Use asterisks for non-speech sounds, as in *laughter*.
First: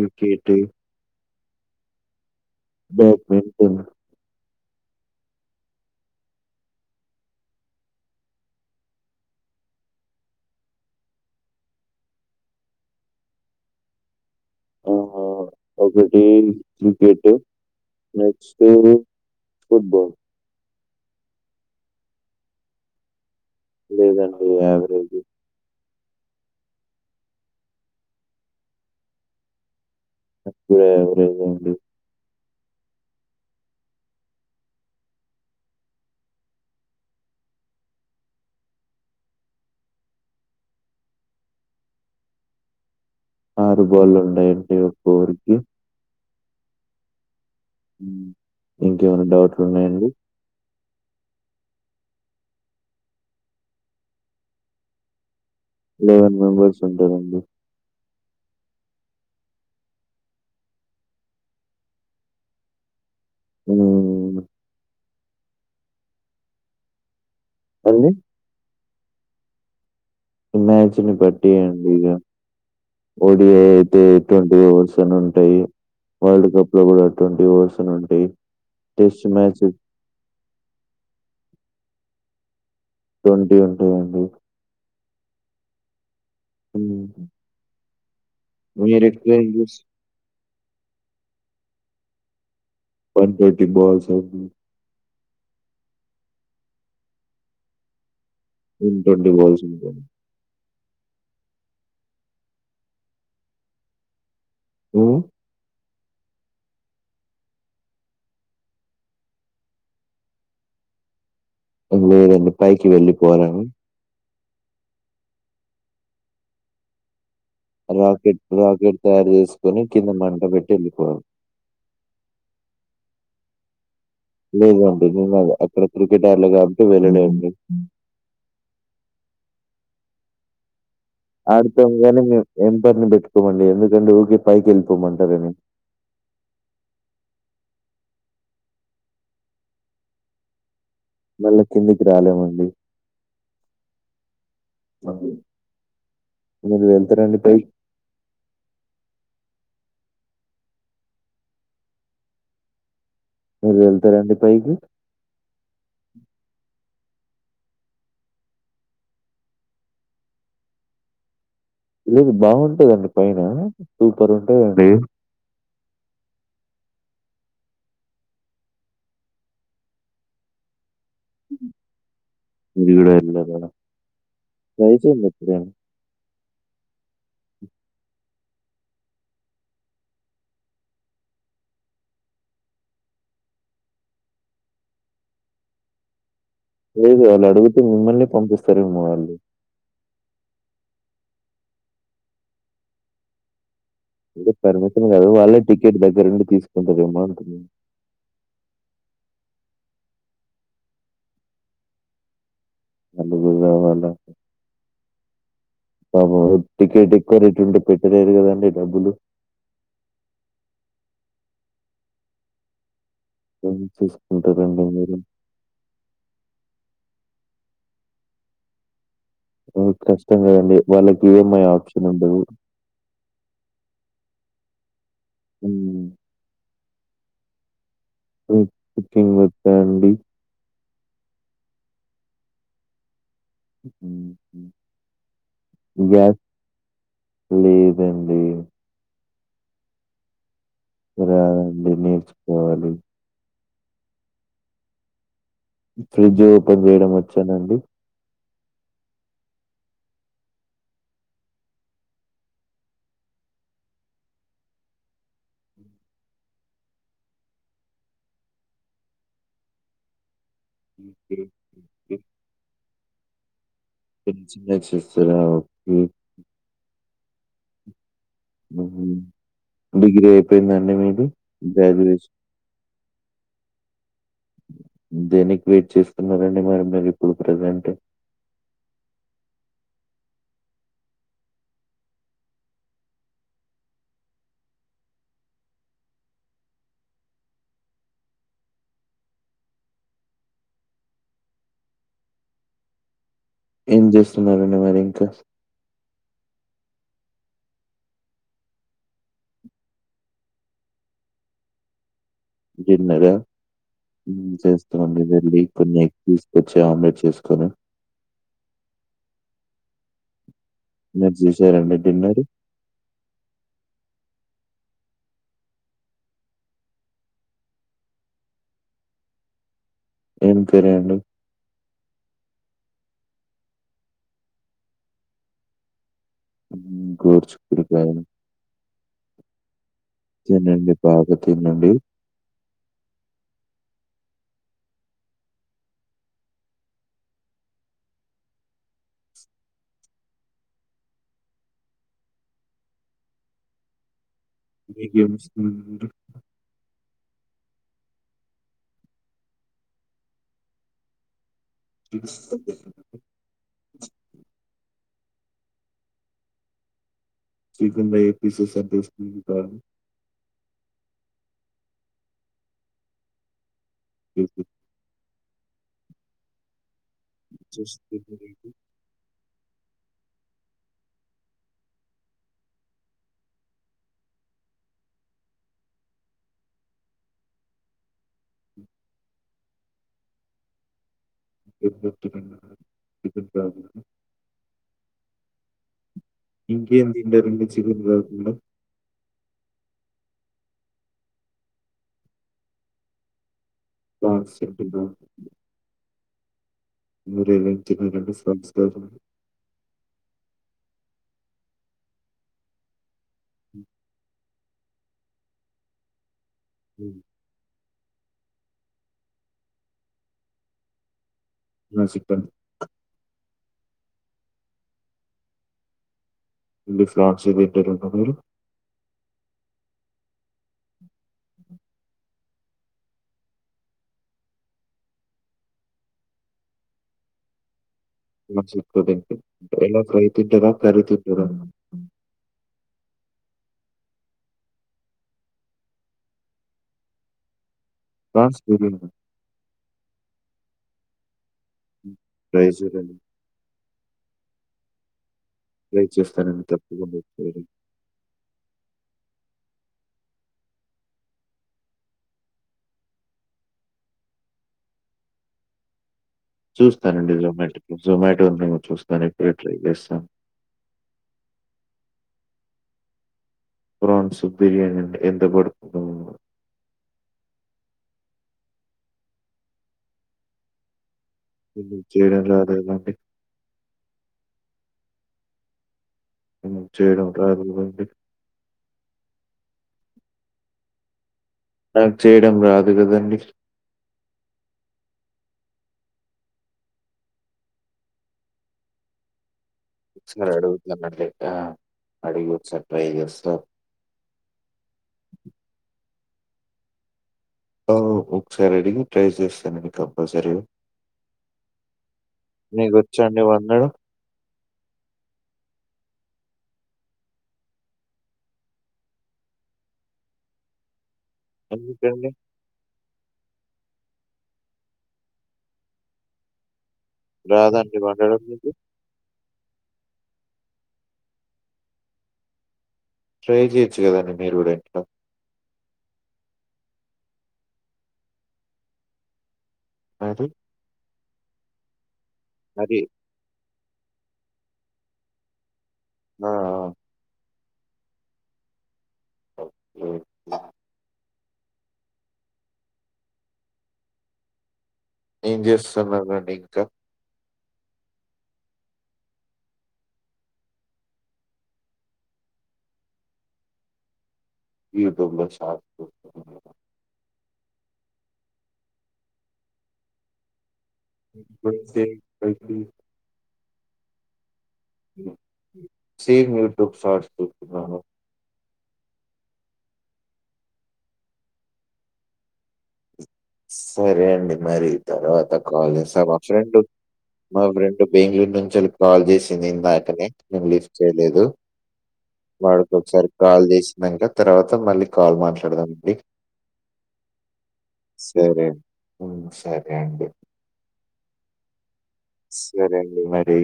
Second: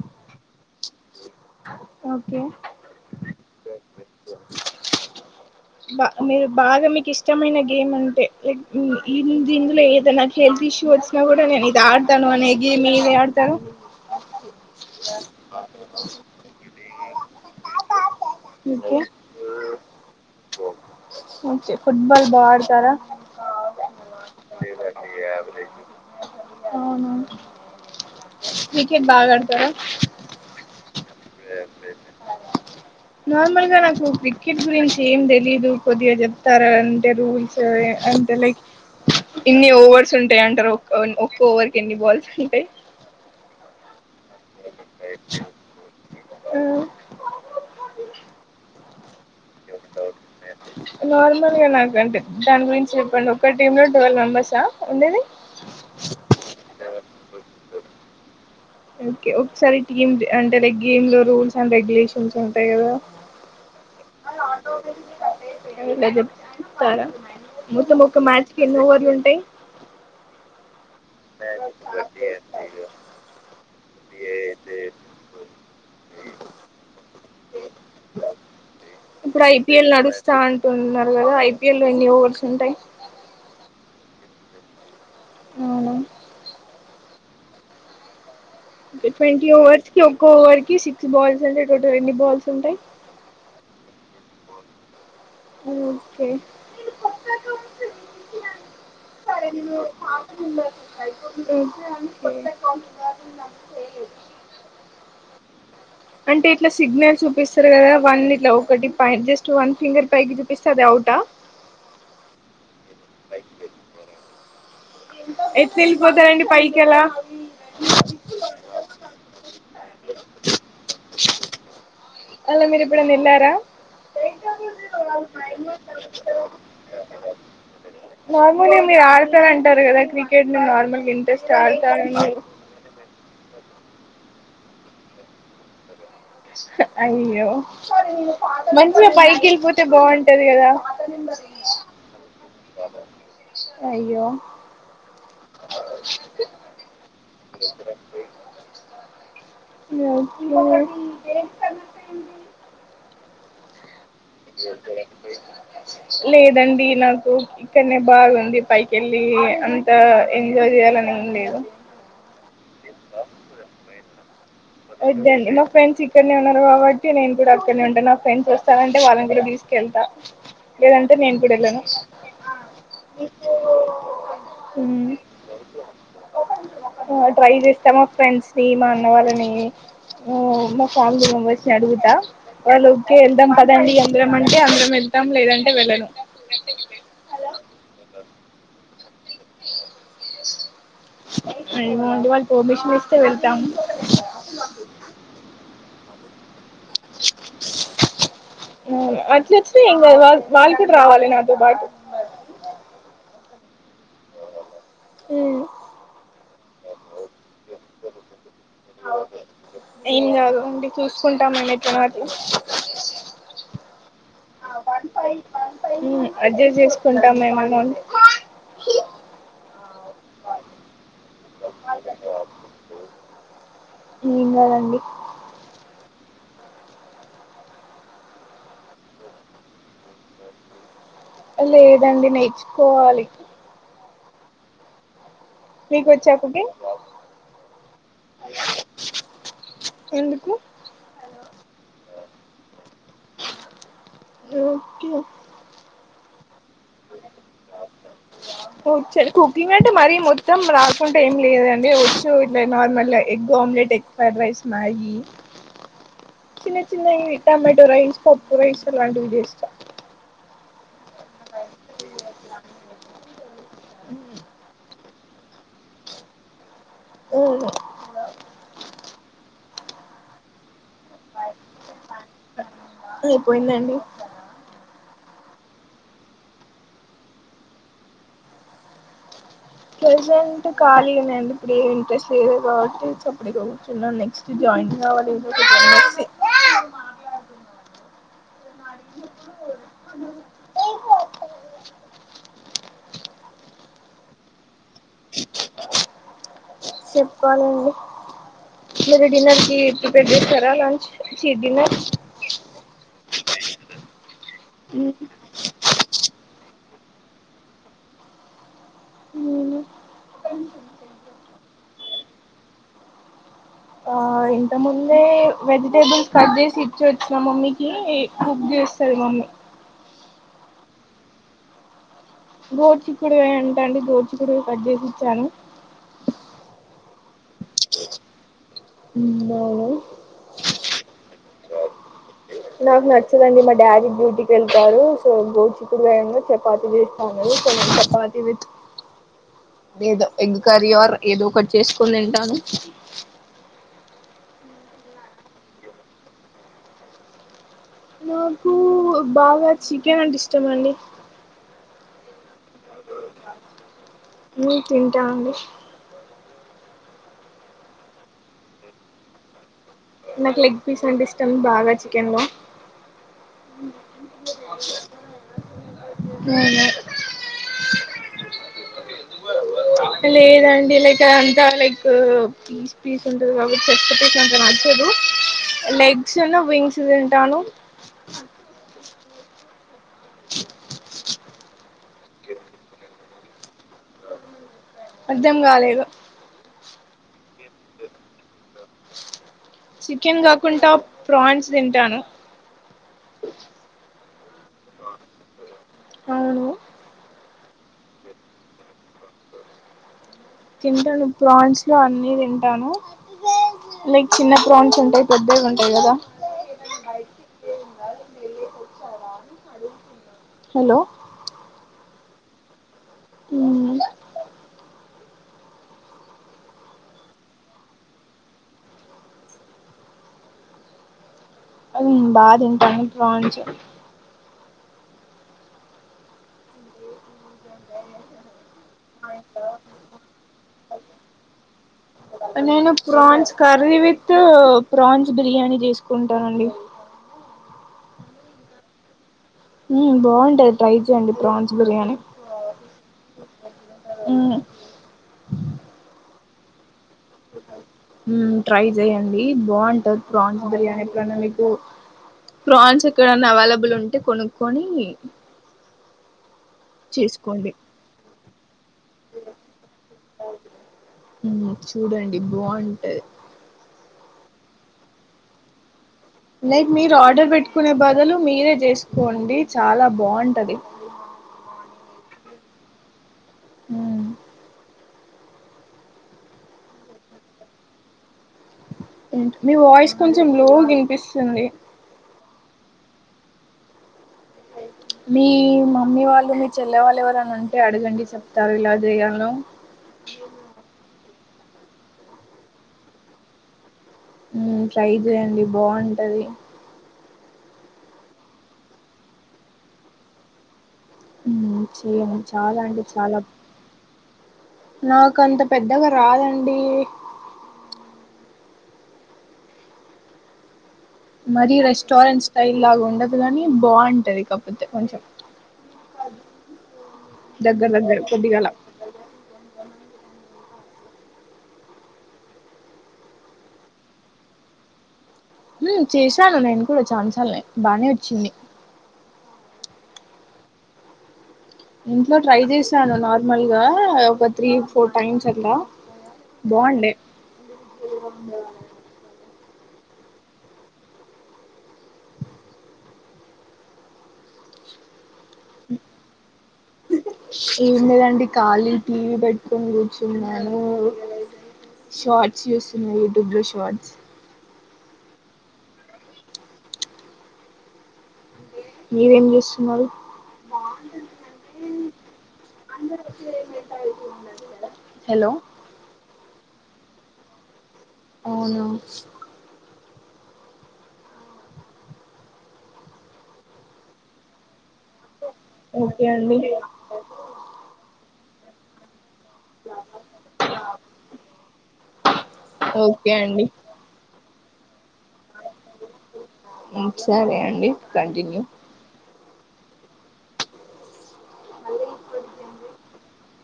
ఇంకేటి ఓ బ్యాడ్మింటన్ *inaudible* బా మీ మీరు బాగా మీకు ఇష్టమైన గేమ్ అంటే లైక్ మీ ద ఇందులో ఏదనాల్ ఇష్యూ వచ్చిన కూడా నేను ఇది ఆడతాను అని గేమ్ ఏ మేర ఆడతారు ఆహ ఒకటి cricket next okay football okay football బా ఆడతారా లేదండి యావరేజ్ అవునా క్రికెట్ బాగా ఆడతార బిలో యావరేజ్ అండి అ *unintelligible* నార్మల్ గా నాకు క్రికెట్ గురించి ఏం తెలీదు కొద్దిగా చెప్తారా అంటే రూల్స్ ఆ అంటలైక్ ఎన్ని ఓవర్స్ ఉంటాయి అంటారు ఒ ఒక్క ఓవర్ కి ఎన్ని బాల్స్ ఉంటాయి ఆరు బాళ్ళు ఉంటాయండి ఒక్కొ ఓవర్కి ఆ, ఇంకేమన్న డౌట్లు ఉన్నాయండి నార్మల్ గా నాకు అంటే దాని గురించి చెప్పండి ఒక టీమ్ లో ట్వెల్వ్ మెంబెర్సా ఉండేది లెవెన్ మెంబర్స్ ఉంటారండి ఓకే ఒకసారి టీమ్ అంటే లైక్ గేమ్ లో రూల్స్ అండ్ రెగ్యులేషన్స్ ఉంటాయి కదా హ్మ్ ఏమన్నా చెప్తారా మొత్తం అండి? ఒక్క మ్యాచ్ కి ఎన్ని ఓవర్ లుంటాయ్ ఏమాజ్ *inaudible* ఓడి అయితే ట్వంటీ ఓవర్స్ అని ఉంటాయి వరల్డ్ కప్ లో కూడా ట్వంటీ ఓవర్స్ అని ఉంటాయి టెస్ట్ ఇప్పుడు మ్యాచెస్ ఐపిఎల్ నడుస్తా అంటున్నారు కదా ఐపీఎల్ లో ఎన్ని ఓవర్స్ ఉంటాయి ట్వంటీ ఉంటాయండి అవునా హ్మ్. మీరెక్కువ ఏం ట్వంటీ చూస్ ఓవర్స్ కి ఒక్క ఓవర్ కి సిక్స్ బాల్స్ అంటే టోటల్ ఎన్ని బాల్స్ ఉంటాయి వన్ ట్వంటీ బాల్స్ ఓకే సరే బాల్స్ ఉంటుంది. మాత్ర *inaudible* అదు *unintelligible* హ్మ్ అంటే ఇట్లా సిగ్నల్ చూపిస్తారు కదా వన్ ఇట్లా ఒకటి పై జస్ట్ వన్ ఫింగర్ పైకి చూపిస్తే అది అవ్ ట లేదండి పైకి వెళ్ళిపోవాలని ఎట్లా వెళ్ళిపోతారండి పైకి అలా రాకెట్ రాకెట్ తయారు చేసుకొని కింద మంట పెట్టి వెళ్ళిపోవాలి అలా మీరు ఎప్పుడన్న ఎల్లారా లేదండి నేను అక్కడ క్రికెట్ ఆడలే కాబట్టి వెళ్ళలేండి నార్మలీ మీరు ఆడుతారంటారు కదా క్రికెట్ నార్మల్ ఆడుతాం కానీ మీమ్ ఎంపెయిర్ను పెట్ కొమండి ఎందుకంటే ఊకే పైకి వెళ్ళిపోమంటారని అయ్యో మంచిగా పైకి వెళ్ళిపోతే బాగుంటది కదా మళ్ళా కిందికి రాలేమండి అయ్యో మీరు వెళ్తారా అండి పై *unintelligible* *unintelligible* పైకి? లేదండి నాకు ఇక్కడనే బాగుంది పైకి వెళ్ళి అంత ఎంజాయ్ చేయాలని ఏం లేదు లేదు బాగుంటదండి పైన సూపరు వద్దండీ మా ఫ్రెండ్స్ ఇక్కడనే ఉన్నారు కాబట్టి నేను కూడా అక్కడనే ఉంటా నా ఫ్రెండ్స్ వస్తానంటే వాళ్ళని గూడా తీసుకెళ్తా లేదంటే నేను కూడా వెళ్ళను *unintelligible* ట్రై మ్మ్. చేయండి ఇప్పుడైనా ఆ ట్రై చేస్తా మా ఫ్రెండ్స్ ని మా అన్న వాళ్ళని ఉ మా ఫ్యామిలీ మెంబర్స్ ని అడుగుతా వాళ్ళ ఓకే వెళ్దాం పదండి అందరం అంటే అందరం వెళ్తాం లేదా ంటే వెళ్ళను లేదు వాళ్లు అడుగుతే మిమ్మల్ని పంపిస్తారు ఏమో ఏమో అండి వాళ్ళు పర్మిషన్ ఇస్తే వెళ్తాం పర్మిషన్ కాదు వాళ్ళే టికెట్ దగ్గరుండి తీసుకుంటరేమో అంటున్నా అట్ల వచ్చినా ఏం కాదు వాళ్ళు కూడా రావాలి నాతో పాటు ఎందుకు రావలే ఉ ఆ టికెట్ ఎక్కువ రేటు ఉంటే పెట్టలేరు కదండీ ఏం కాదు అంటే చూసుకుంటాం *unintelligible* *unintelligible* చూసు ఉ అడ్జస్ట్ చేసుకుంటాం మేం అందరం కష్టం కదండి వాళ్ళకి ఇ ఏం ఐ ఓప్షన్ ఉండదు ఏం కాదండి ఉ కు కుకింగ్ వచ్చా అండి లేదండి నేర్చుకోవాలి ఉ మీకు హ వచ్చా గ్యాస్ కుకింగ్ లేదండి ఎందుకు రాదండి నేర్చుకోవాలి ఓకే ఫ్రిడ్జ్ ఓపెన్ చేయడం వచ్చానండి వచ్చండి కుకింగ్ అంటే మరీ మొత్తం రాకుంట ఏం లేదండి వచ్చు ఇట్లా నార్మల్గా egg omelette egg fry rice Maggi ఉ చిన్న చిన్నవి ఎగ్ ఆమ్లెట్ రైస్ పప్పు రైస్ అలాంటివి చేస్తా ఓకే. ఎక్సప్రెస్ చూస్తారా ఊ ఆ ఊ హ్ డిగ్రీ అయిపోందా అయిపోయిందండి దేనికి వెయిట్ చేస్తున్నారండి మరి మీరు ఇప్పుడు ప్రజెంట్ ప్రెసెంట్ కాలీనే అండి ఇప్పుడు ఏది ఇంట్రెస్ట్ లేదు కాబట్టి చప్పుడేక కూర్చున్న నెక్స్ జ మంచి కావాలి ఏ ఏం చేస్తున్నారండి మరి ఇంకా చెప్పుకోవాలండి మీరు డినర్ కి ప్రిపేర్ చేసుస్తారా లంచ చి డిన్నర్ డిన్నర హ్మ్ చేస్తా అండి వెళ్ళి కొన్ని ఎగ్స్ టెస్కొచ ఆమ్ చేసుకొని హ్మ్ మీరు చేశారా అండి డిన్నరు ఆ ఇంత ముందే వెజిటేబుల్స్ కట్ చేసి ఇచ్చి వచ్చిన మమ్మకి కుక్ చేస్తది మమ్మీ ఏం కర్రి అండి గోడ్చిక్కుడికాయ అంట అండి గోద్చికుడికయ కట్ చేసి ఇచ్చాను గోడ్చికుడుకాయ హ్మ్ అవును తినండి బాగా తినండి నాకు నచ్చదండి మా డాడీ డూటీకి వెళ్తాడు సో గోచికుడుగాయన్నా చపాతి చేస్తాది సో చపాతీ విత్ ఏదో ఎగ్ కర్రీ ఆర్ ఏదో ఒకటి చేసుకొని తింటాను మీకు ఏం ఇష్టం అండి నాకు బాగా చికెన్ అంటే ఇష్టం అండి ఓకే హ్మ తింటా అండి చికెన్ లో ఏం పీసెస్ అంటే ఇష్టం ఇంకా నాకు లెగ్ పీస్ అంటే ఇష్టం బాగా చికెన్ లో చికెన్ అవునా చెస్ట్ *unintelligible* లేదండి లైక్ అదంతా లైక్ పీస్ పీస్ ఉంటది కాబట్టి చెస్ట్ పీస్ అంత నచ్చ దు లెగ్స్ ను వింగ్స్ తింటాను *unintelligible* అర్ధం కాలేదు ఇంకేం తిన్నారు అండి చికెన్ కాకుండా చికెన్ కాకుండా ప్రాన్స్ తింటాను ప్రాన్స్ *unintelligible* అవును మీరు ఏం ఏం తిన్నారు అండి ప్రాన్స్కరీ తింటాను ప్రాన్స్ లో అన్ని తింటాను లైక్ చిన్న ప్రాన్స్ ఉంటాయి పెద్దవి ఉంటాయి కదా హ్మ హలో *unintelligible* హ్మ ఓన్లీ ప్రాన్స్ ఏ తింటారా అండి మీరు హ్మ బా తింట ప్రాన్స్ *unintelligible* ఎలా ఫ్రై తింటార కర్రి తింటార నేను prawns curry with prawns biryani తీసుకుంటానండి ప్రాన్స్ కర్రీ నా హ్మ్ బాగుంటది ట్రై చేయండి ప్రాన్స్ హ్మ్ బిర్యానీ ఫ్రైస్ కర్రీ హ్మ ట్రై చేస్తానండి తప్ప హ్మ ట్రై చేయండి డి బంటాది ప్రాన్స్ బిర్యానీ ఎప్పుడన్న మీకు ప్రాన్స్ ఎక్కడన్నా అవైలబుల్ ఉంటే కొనుక్కొని చూస్తానండి చేసుకోండి జొమాటోకి జొమాటో ఉందేమో చూస్తాను ఇప్పుడే ట్రై చేస్తాను హ్మ్మ్ చూడండి బాగుంటది ప్రాన్స్ బిర్యానీ అండి ఎంత పడతదో లైక్ మీరు ఆర్డర్ పెట్టుకునే బదులు మీరే చేసుకోండి చాలా బాగుంటది *inaudible* చేయడం రాద ఎలా అండి అ చేయడం రాదుకదాండి ఏంట మీ వాయిస్ కొంచెం లోగ నిపిస్తుంది రాదుకాదండి మీ మమ్మీ వాళ్ళు మీ చెల్లె వాళ్ళు ఎవరేనా ఉంటే అడగండి చెప్తారు ఎలా చేయాలో ఒకసారి అడుగుతానండి. ఆ అడిగి ఒకసారి ట్రై చేస్తా హ్మ్ ట్రై చేయండి బాగుంటది ఒకసారి అడిగి ట్రై చేస్తానండి కంపల్సరీ ఉమ్, చేయండి చాలా మీకు వొచ్చాండి వండడం నాక అంత పెద్దగా రాదండి మరీ ఎందుకండి? రెస్టోరెంట్ స్టైల్ లాగా ఉండదు అప్పుడుకని బాగుంటది కాపోతే కొంచెం దగ్గర రాదండి దగ్గర వండడం కొద్దిగాల మీకు? ట్రై చేయొచ్చు కదా అండి మీరు కూడా ఇంట్లో చేశాను నేను కూడా చాలాసార్లు బానే వచ్చింది అది ఇంట్లో ట్రై చేశాను నార్మల్ గా ఒక త్రీ ఫోర్ టైమ్స్ అట్లా ఆ! బొండే ఆ! ఓకే. ఏం చేస్తున్నారండి ఇంకా ఏం లేదండి ఖాళీ టీవీ పెట్టుకొని కూర్చున్నాను షార్ట్స్ చూస్తున్నా యూట్యూబ్ లో షార్ట్స్ యూట్యూబ్ లో షార్ట్స్ చూస్తున్నారా మీరేం చేస్తున్నారు గుర్తేచేకండి హలో సేమ్ యూట్యూబ్ షార్ట్స్ చూస్తున్న అవునా సరే అండి మరి తర్వాత కాల్ చేస్తే ఓకే మా అండి ఫ్రెండ్ నలుగుయింటికి ఈవినింగ్ కాల్ చేసి నేనిందకనే నేను లిఫ్ట్ చేయలేదు వాడికొకసారి ఓకే కాల్ అండి చేసినక తర్వాత మళ్ళీ కాల్ మాట్లాడదామండి సరే అండి కంటిన్యూ సరే హ్మ్ సరే అండి సరే అండి మరి